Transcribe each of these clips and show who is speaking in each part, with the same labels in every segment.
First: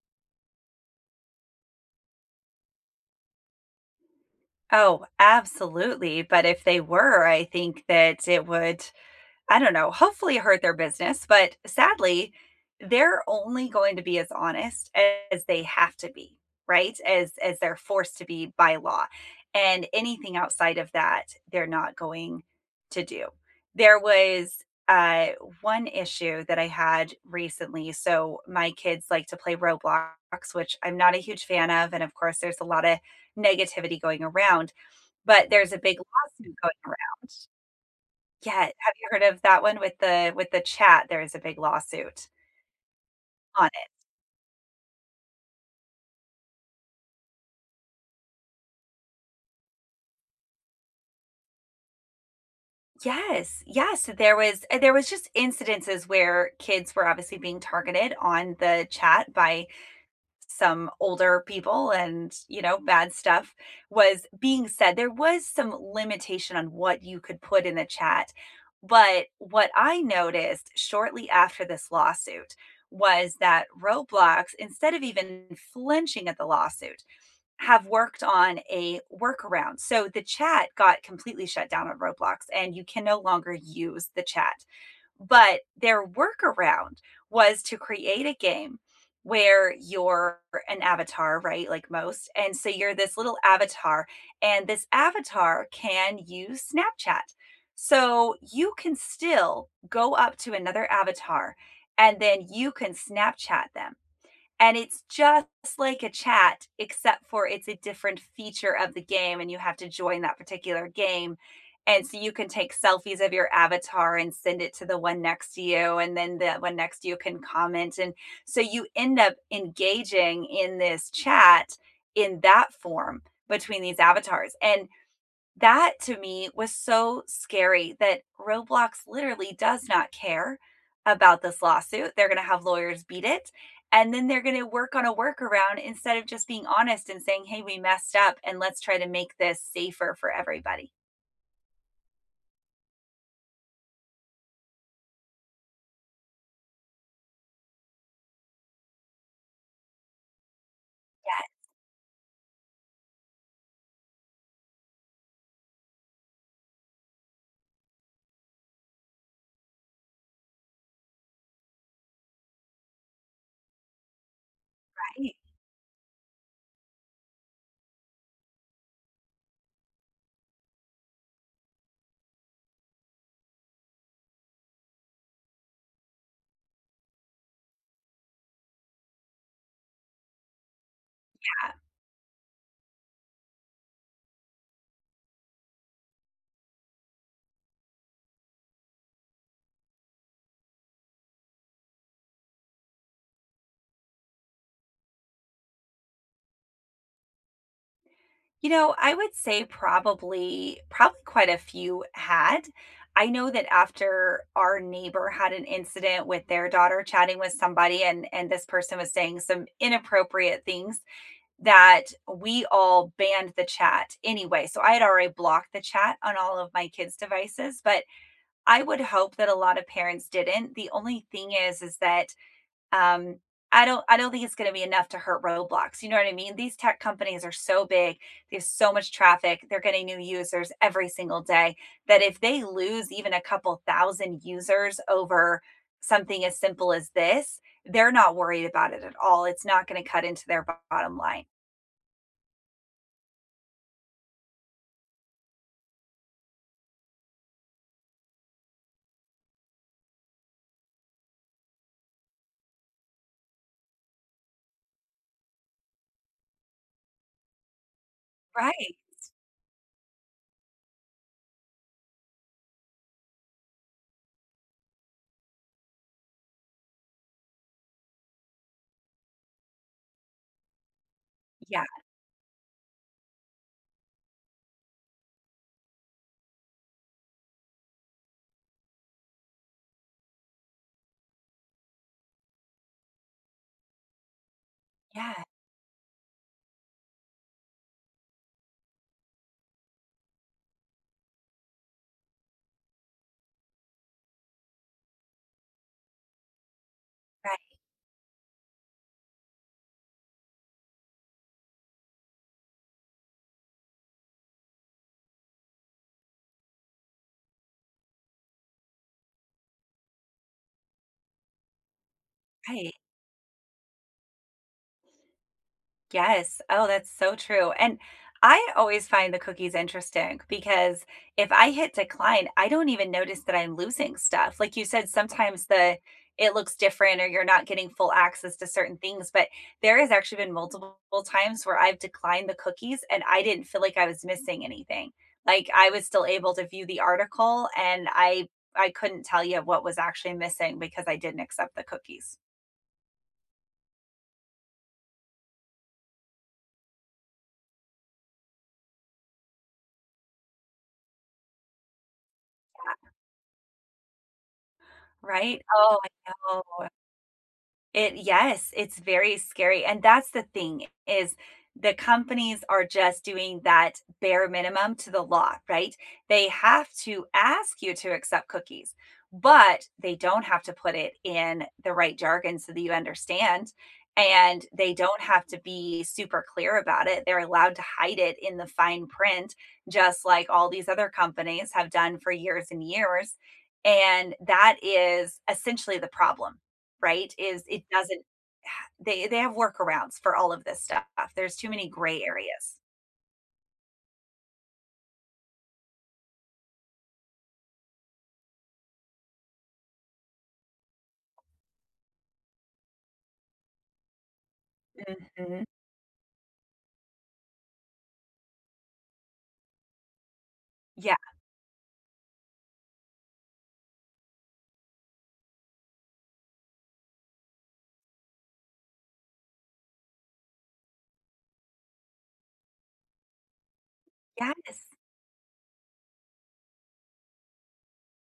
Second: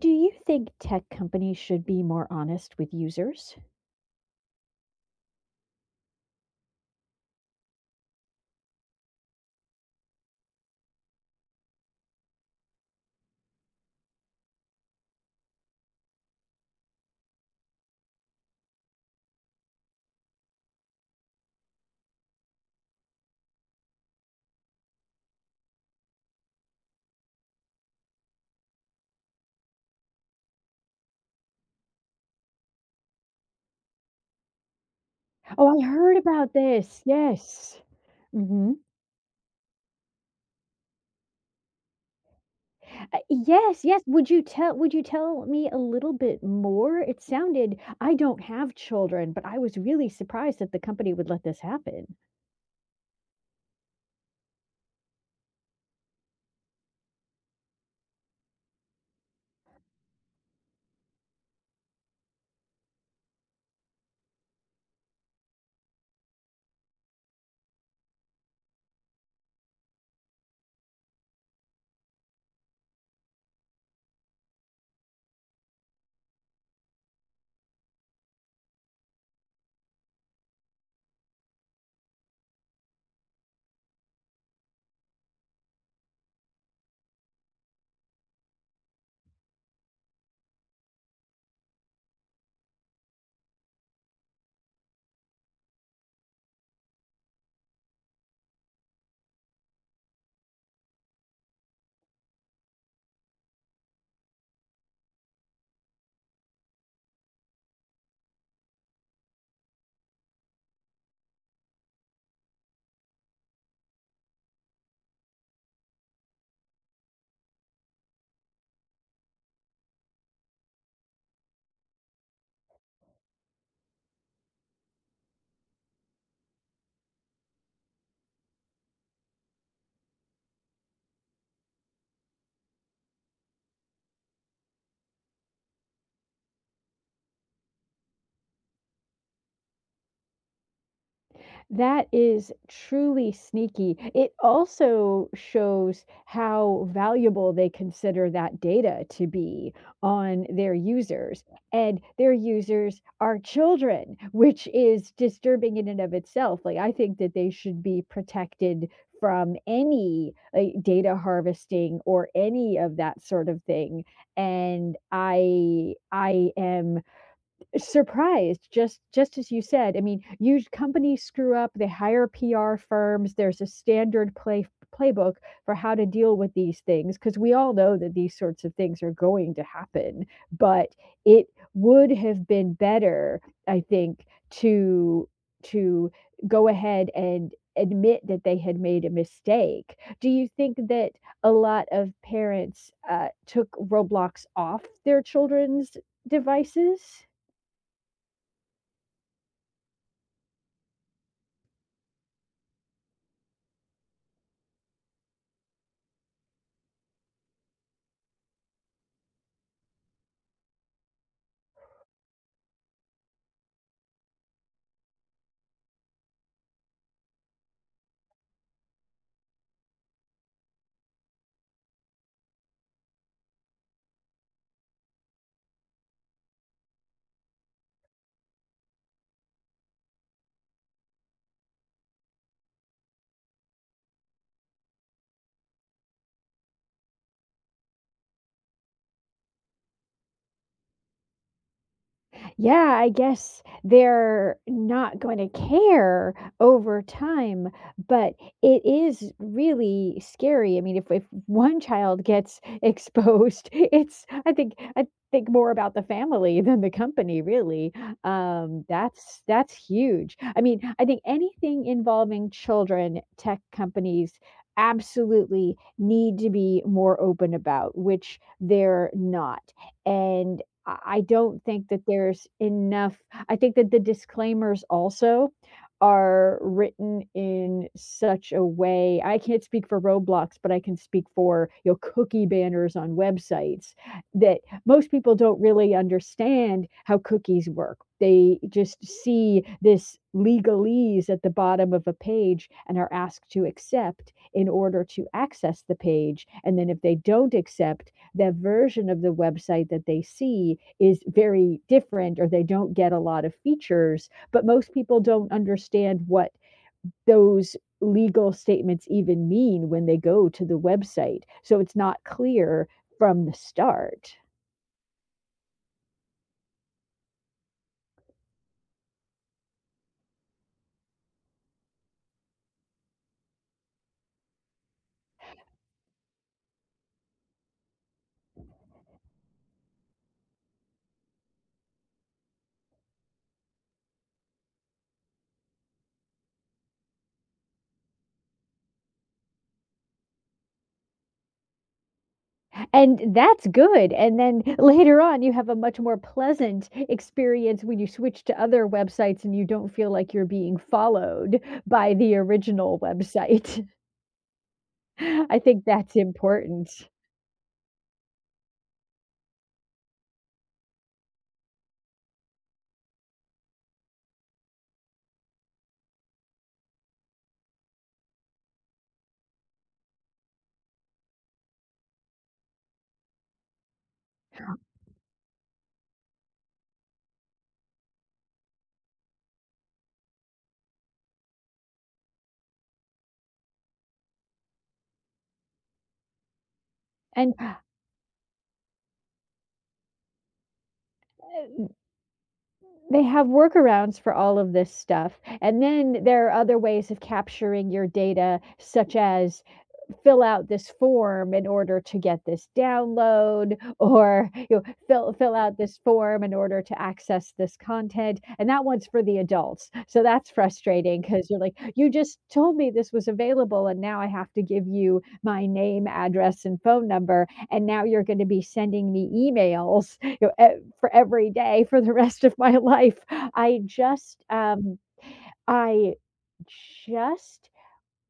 Speaker 1: Do you think tech companies should be more honest with users?
Speaker 2: Oh, absolutely. But if they were, I think that it would, I don't know, hopefully hurt their business. But sadly, they're only going to be as honest as they have to be, right? As they're forced to be by law. And anything outside of that, they're not going to do. There was uh one issue that I had recently. So my kids like to play Roblox, which I'm not a huge fan of. And of course, there's a lot of negativity going around, but there's
Speaker 1: Oh,
Speaker 2: a
Speaker 1: I
Speaker 2: big
Speaker 1: heard about
Speaker 2: lawsuit going
Speaker 1: this.
Speaker 2: around.
Speaker 1: Yes.
Speaker 2: Yeah,
Speaker 1: Mhm.
Speaker 2: have you heard of that one with the chat? There is a big lawsuit
Speaker 1: Uh,
Speaker 2: on
Speaker 1: yes,
Speaker 2: it.
Speaker 1: yes. Would you tell me a little bit more? It sounded I don't have children, but I was really surprised that the company would let this happen.
Speaker 2: Yes, yes, there was just incidences where kids were obviously being targeted on the chat by some older people, and bad stuff was being said. There was some limitation on what you could put in the chat. But what I noticed shortly after this lawsuit was that Roblox, instead of even flinching at the lawsuit, have worked on a workaround. So the chat got completely shut down on Roblox, and you can no longer use the chat. But their workaround was to create a game where you're an avatar, right? Like most. And so you're this little avatar, and this avatar can use Snapchat. So you can still go up to another avatar, and then you can Snapchat them. And it's just like a chat, except for it's a different feature of the game, and you have to join that particular game. And so you can take selfies of your avatar and send it to the one next to you, and then the one next to you can comment. And so you end up engaging in this chat in that form between these avatars. And that to me was so scary that Roblox literally does not care about this lawsuit. They're going to have lawyers beat it. And then they're going to work on a workaround instead of just being honest and saying, hey, we messed up and let's try to make this safer for everybody.
Speaker 1: That is truly sneaky. It also shows how valuable they consider that data to be on their
Speaker 2: Yeah.
Speaker 1: users, and their users are children, which is disturbing in and of itself. Like, I think that they should be protected from any like, data harvesting or any of that sort of thing. And
Speaker 2: I-
Speaker 1: I am surprised just as you said. I mean, huge companies screw up, they hire PR firms. There's a standard playbook for how to deal with these things because we all know that these sorts of things are going to happen. But it
Speaker 2: yeah.
Speaker 1: would have been better, I think, to to go ahead and admit that they had made a mistake. Do you think that a lot of parents took Roblox off their children's devices?
Speaker 2: You know, I would say probably, probably quite a few had. I know that after our neighbor had an incident with their daughter chatting with somebody, and this person was saying some inappropriate things that we all banned the chat anyway. So I had already blocked the chat on all of my kids' devices, but I would hope that a lot of parents didn't. The only thing is that um, I don't think it's going to be enough to hurt Roblox. You know what I mean? These tech companies are so big; they have so much traffic. They're getting new users every single day. That if they lose even a couple thousand users over something as simple as this, they're not worried about it at all. It's not going to cut into their bottom line,
Speaker 1: Yeah, I guess they're not going to care over time, but it is really scary. I mean, if one child gets exposed, it's I think more about the family than the company, really.
Speaker 2: right?
Speaker 1: That's huge. I mean, I think anything involving children, tech companies absolutely need to be more open about, which they're not. And I don't
Speaker 2: Yeah,
Speaker 1: think that there's enough. I think that the disclaimers also are written in such a way. I can't speak for Roblox, but I can speak for, you know, cookie banners on websites, that most
Speaker 2: yeah,
Speaker 1: people don't really understand how cookies work. They just see this legalese at the bottom of a page and are asked to accept in order to access the page, and then if they don't
Speaker 2: right,
Speaker 1: accept, the version of the website that they see is very different, or they don't get a lot of features, but most people don't understand what those legal statements even mean when they go to the website. So it's not clear
Speaker 2: right.
Speaker 1: from the start.
Speaker 2: Yes. Oh, that's so true, and I always find the cookies interesting because if I hit decline, I don't even notice that I'm losing stuff. Like you said, sometimes the it looks different, or you're not getting full access to certain things, but there has actually been multiple times where I've declined the cookies and I didn't feel like I was missing anything. Like I was still able to view the article, and I couldn't tell you what was actually missing because I didn't accept the cookies.
Speaker 1: And that's good. And then later on, you have a much more pleasant experience when you switch to other websites and you don't feel like you're being followed by the original website. I
Speaker 2: Right?
Speaker 1: think
Speaker 2: Oh,
Speaker 1: that's
Speaker 2: I know.
Speaker 1: important.
Speaker 2: It Yes, it's very scary, and that's the thing is the companies are just doing that bare minimum to the law, right? They have to ask you to accept cookies, but they don't have to put it in the right jargon so that you understand, and they don't have to be super clear about it. They're allowed to hide it in the fine print, just like all these other companies have done for years and years. And that is essentially the problem, right,
Speaker 1: And
Speaker 2: is it doesn't they have workarounds for all of this stuff. There's too many gray areas.
Speaker 1: they have workarounds for all of this stuff, and then there are other ways of capturing your data, such as fill out this form in order to get this download, or, you know, fill
Speaker 2: Mhm.
Speaker 1: out this form in order to access this content, and that one's for the adults. So that's
Speaker 2: Yeah.
Speaker 1: frustrating because 'cause you're like, "You just told me this was available, and now I have to give you my name, address, and phone number, and now you're gonna be sending me emails, you know, e for every day for the rest of my life.
Speaker 2: Yes.
Speaker 1: I just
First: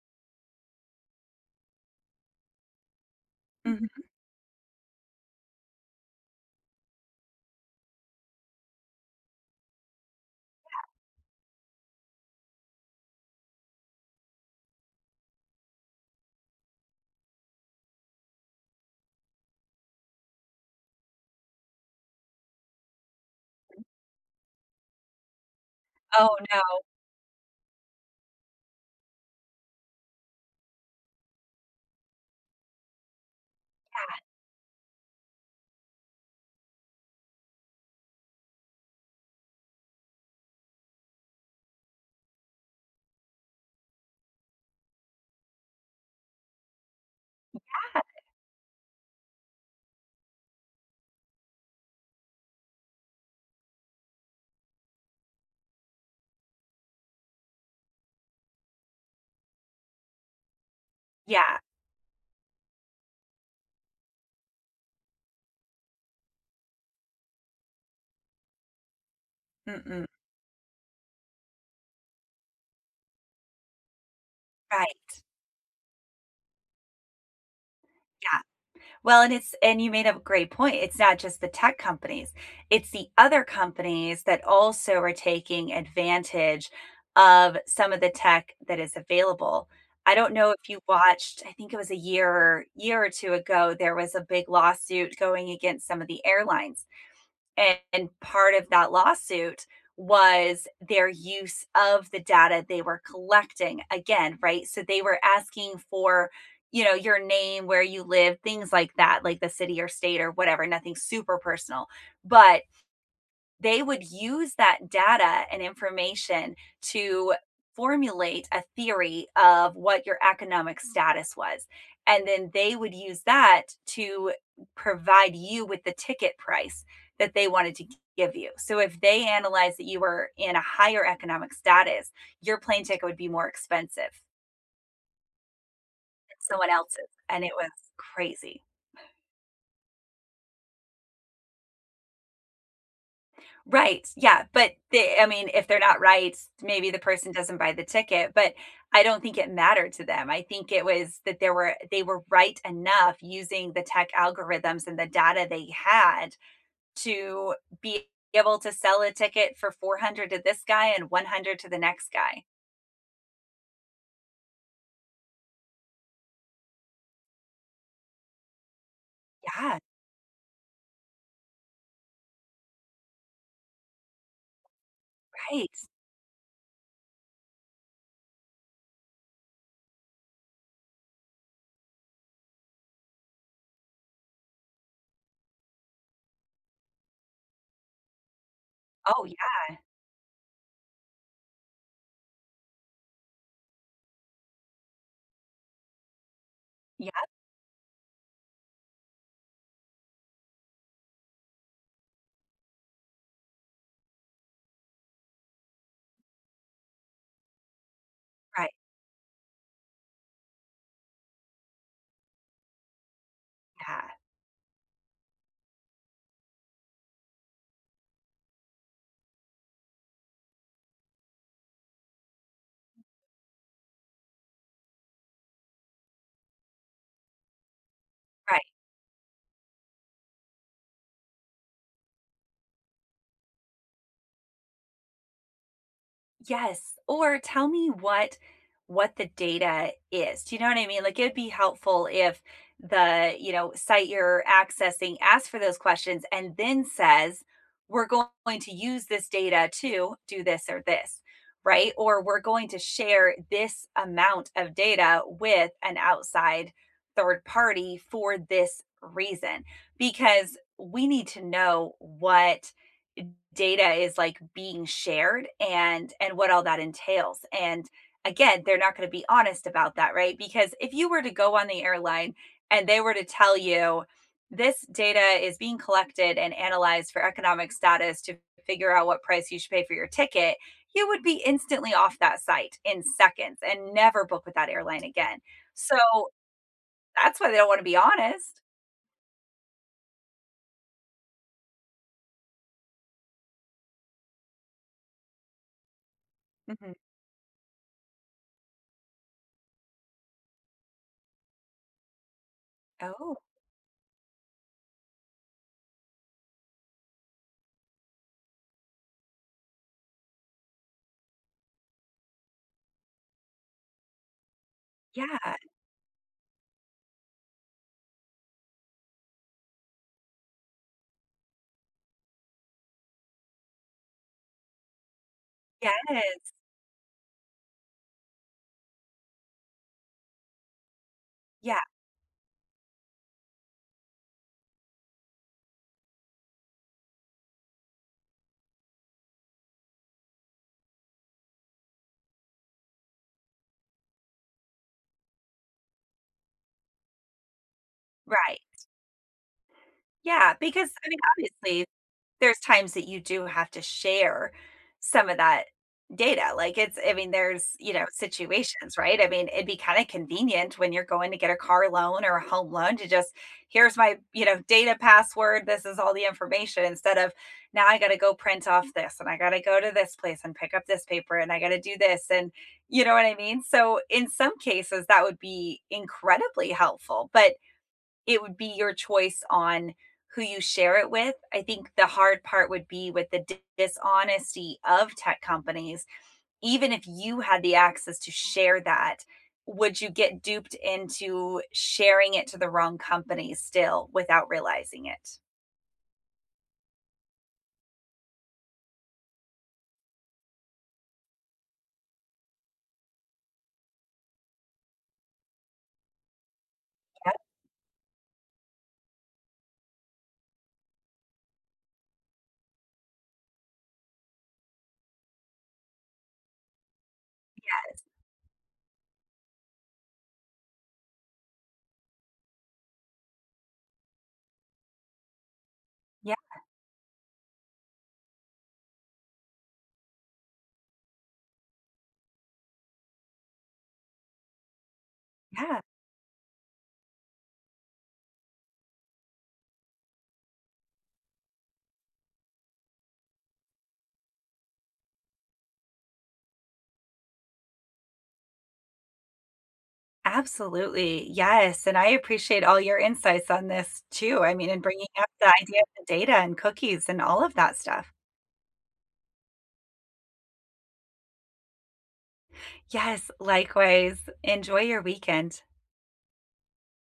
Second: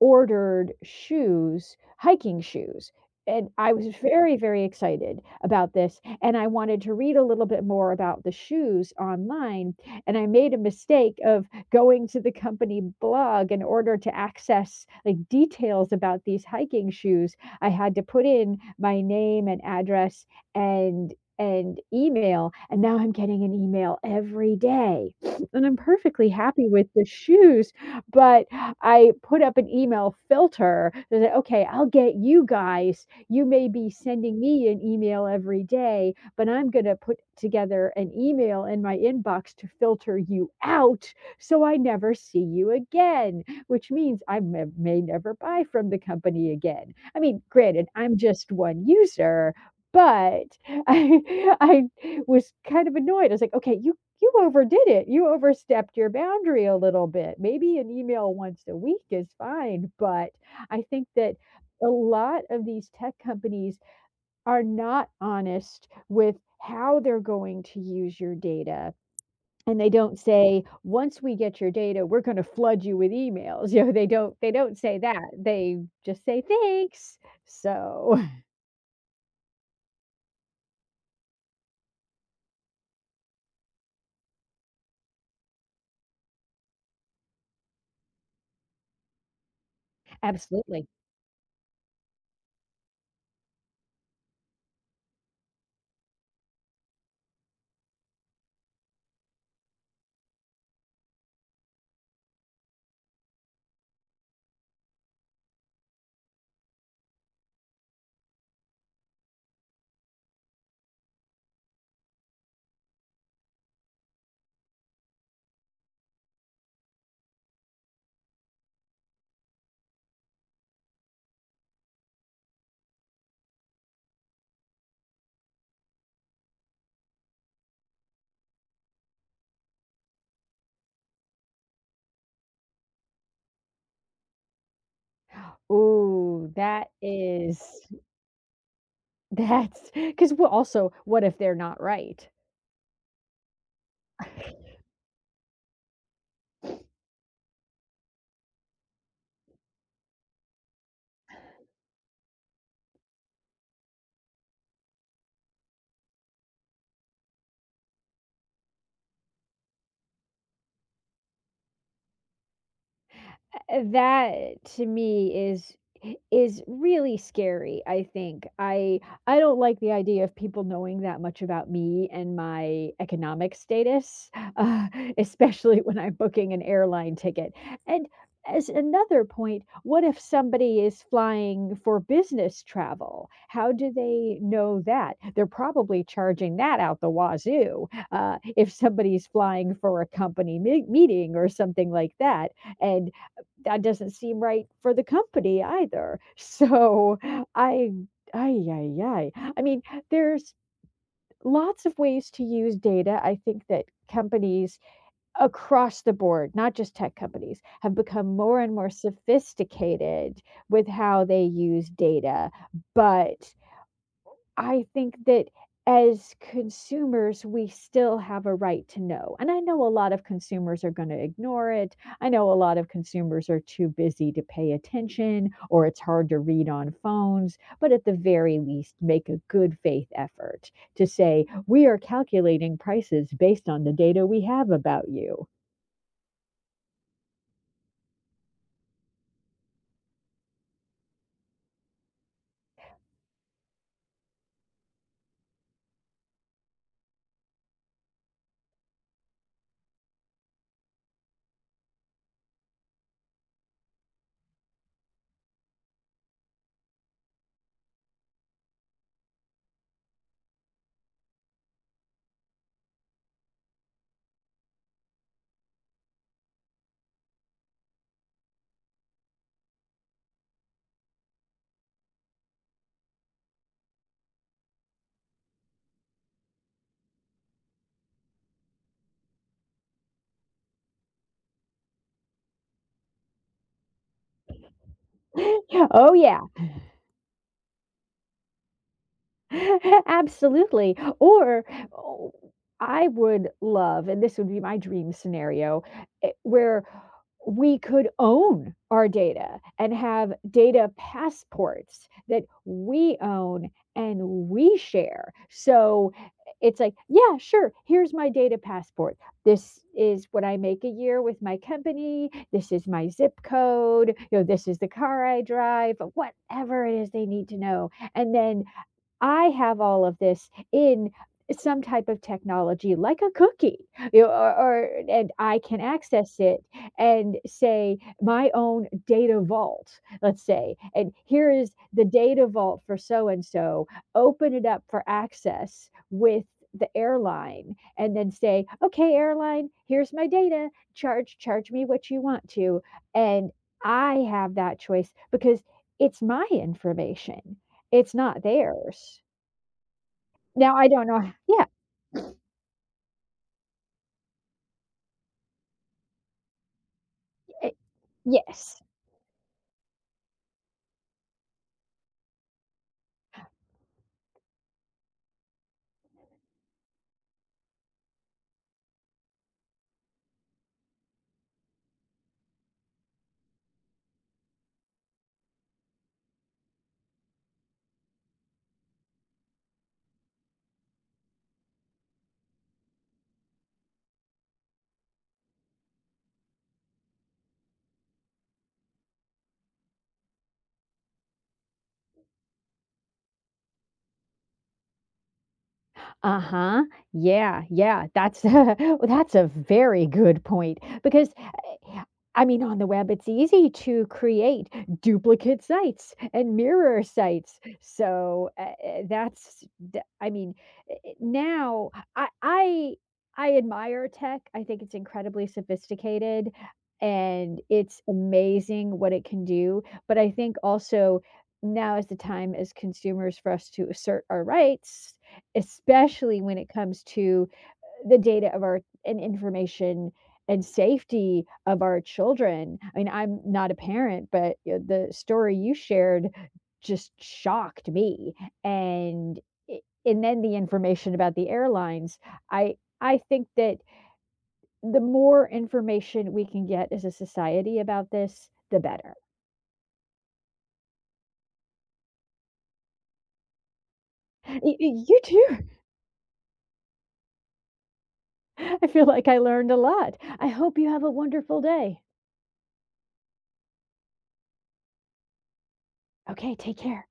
Speaker 1: ordered shoes, hiking shoes, and I was
Speaker 2: Mhm.
Speaker 1: very, very excited about this, and I wanted to read a little bit more about the shoes online, and I made a mistake of going to the company blog in order to access, like, details about these hiking shoes. I had to put in my name and address and and email, and now I'm getting an email every day, and I'm perfectly
Speaker 2: Oh,
Speaker 1: happy
Speaker 2: no.
Speaker 1: with the shoes, but I put up an email filter that said, okay, I'll get you guys. You may be sending me an email every day, but I'm going to put together an email in my inbox to filter you out so I never see you again, which means I may never buy from the company again. I mean, granted, I'm just one user. But I, I was kind of annoyed. I was like, okay, you overdid it. You overstepped your boundary a little bit. Maybe an email once a week is fine, but I think that
Speaker 2: Yeah.
Speaker 1: a lot of these tech companies are not honest with how they're going to use your data. And they
Speaker 2: Mm-mm.
Speaker 1: don't say, once we get your data, we're going to flood you with emails. You know, they don't say
Speaker 2: Right,
Speaker 1: that. They just say thanks. So
Speaker 2: yeah. Well, and you made a great point. It's not just the tech companies. It's the other companies that also are taking advantage of some of the tech that is available. I don't know if you
Speaker 1: absolutely.
Speaker 2: watched, I think it was a year or two ago, there was a big lawsuit going against some of the airlines. And part of that lawsuit was their use of the data they were collecting again, right? So they were asking for your name, where you live, things like that, like the city or state or whatever, nothing super personal. But they would use that data and information to formulate a theory of what your economic status was. And then they would use that to provide you with the ticket price that they wanted to give you. So if they analyzed that you were in a higher economic status, your plane ticket would be more expensive than
Speaker 1: Ooh,
Speaker 2: someone
Speaker 1: that
Speaker 2: else's. And it
Speaker 1: is
Speaker 2: was crazy.
Speaker 1: that's because, well, also, what if they're not right?
Speaker 2: Right. Yeah. But they, I mean, if they're not right, maybe the person doesn't buy the ticket. But I don't think it mattered to them. I think it was that there were they were right enough using the tech algorithms and the data they had to be able to sell a ticket for 400 to this guy and 100 to the next guy.
Speaker 1: That to me is really scary, I think. I don't
Speaker 2: Yeah.
Speaker 1: like the idea of people knowing that much about me and my economic status, uh,
Speaker 2: Right.
Speaker 1: especially when I'm booking an airline ticket. And as another point, what if somebody is flying for business travel? How do they know that? They're probably charging that out the wazoo. If
Speaker 2: Oh
Speaker 1: somebody's
Speaker 2: yeah.
Speaker 1: flying for a company meeting or something like that, and that doesn't seem right for the company either.
Speaker 2: Yeah.
Speaker 1: So I, ay, ay, ay. I mean, there's lots of ways to use data. I think that companies across the board, not just tech companies, have become more
Speaker 2: Right.
Speaker 1: and more sophisticated with how they use data. But
Speaker 2: Yeah.
Speaker 1: I think that as consumers, we still have a right to know. And I know a lot of consumers are going to ignore it. I know a lot of consumers are too busy to pay attention or it's hard to read on phones, but at the very
Speaker 2: Right.
Speaker 1: least, make a good faith effort to say, we are calculating prices based on the data we have about you.
Speaker 2: Yes, or tell me what the data is. Do you know what I mean? Like it'd be helpful if the site you're accessing asks for those questions and then says, we're going to use this data to do this or this, right? Or we're going to share this amount of data with an outside third party for this reason, because we need to know what data is like being shared, and what all that entails. And again, they're not going to be honest about that, right? Because if you were to go on the airline and they were to tell you this data is being collected and analyzed for economic status to figure out what price you should pay for your ticket, you would be instantly off that site in seconds and never book with that airline again. So
Speaker 1: Oh, yeah.
Speaker 2: that's why they don't want to be honest.
Speaker 1: Absolutely. Or oh, I would love, and this would be my dream scenario, where
Speaker 2: Hmm.
Speaker 1: we could own our data and have data passports that we
Speaker 2: Oh
Speaker 1: own and we share. So it's like, yeah, sure, here's my data passport. This is what I make a year with my company. This is my zip code. You know, this is the car
Speaker 2: yeah.
Speaker 1: I drive, whatever it is they need to know. And then I have all of this in some type of technology like a cookie, you know, or and I can access
Speaker 2: Yes.
Speaker 1: it and say my own data vault, let's say, and here is
Speaker 2: Yeah.
Speaker 1: the data vault for so and so, open it up for access with the airline and then say, okay, airline, here's my data, charge me what you want to. And I have that choice because it's my information. It's not
Speaker 2: Right.
Speaker 1: theirs.
Speaker 2: Yeah,
Speaker 1: Now I
Speaker 2: because,
Speaker 1: don't
Speaker 2: I mean,
Speaker 1: know. Yeah,
Speaker 2: obviously, there's times that you do have to share some of that data. Like, it's I mean, there's,
Speaker 1: eh
Speaker 2: you know,
Speaker 1: yes.
Speaker 2: situations, right? I mean, it'd be kinda convenient when you're going to get a car loan or a home loan to just, "Here's my data password, this is all the information," instead of, "Now I gotta go print off this, and I gotta go to this place and pick up this paper, and I gotta do this," and you know what I mean? So, in some cases, that would be incredibly helpful, but it would be your choice on who you share it with. I think the hard part would be with the dishonesty of tech companies. Even if you had the access to share that, would you get duped into sharing it to the wrong company still without realizing it?
Speaker 1: Uh-huh. Yeah, yeah. That's well, that's a very good point because, uh, I mean, on the web it's easy to create duplicate sites and mirror
Speaker 2: Yeah,
Speaker 1: sites. So that's I mean now I I admire tech. I think it's incredibly sophisticated and it's amazing what it can do, but I think also now is the time as consumers for us to assert our rights, especially
Speaker 2: yeah,
Speaker 1: when it comes to the data of our and information and safety of our children. I mean, I'm not a parent, but the story you
Speaker 2: yeah.
Speaker 1: shared just shocked me. And i- and then the information about the airlines. I think that the more information we can get as a society about this, the better.
Speaker 2: Absolutely. Yes. And I appreciate all your insights on this too. I mean,
Speaker 1: Y-
Speaker 2: and
Speaker 1: y-
Speaker 2: bringing
Speaker 1: You
Speaker 2: up the
Speaker 1: too.
Speaker 2: idea of the data and cookies and all of that stuff.
Speaker 1: I feel like I learned a lot. I hope you have a wonderful day.
Speaker 2: Yes. Likewise. Enjoy your weekend.
Speaker 1: Okay, take care.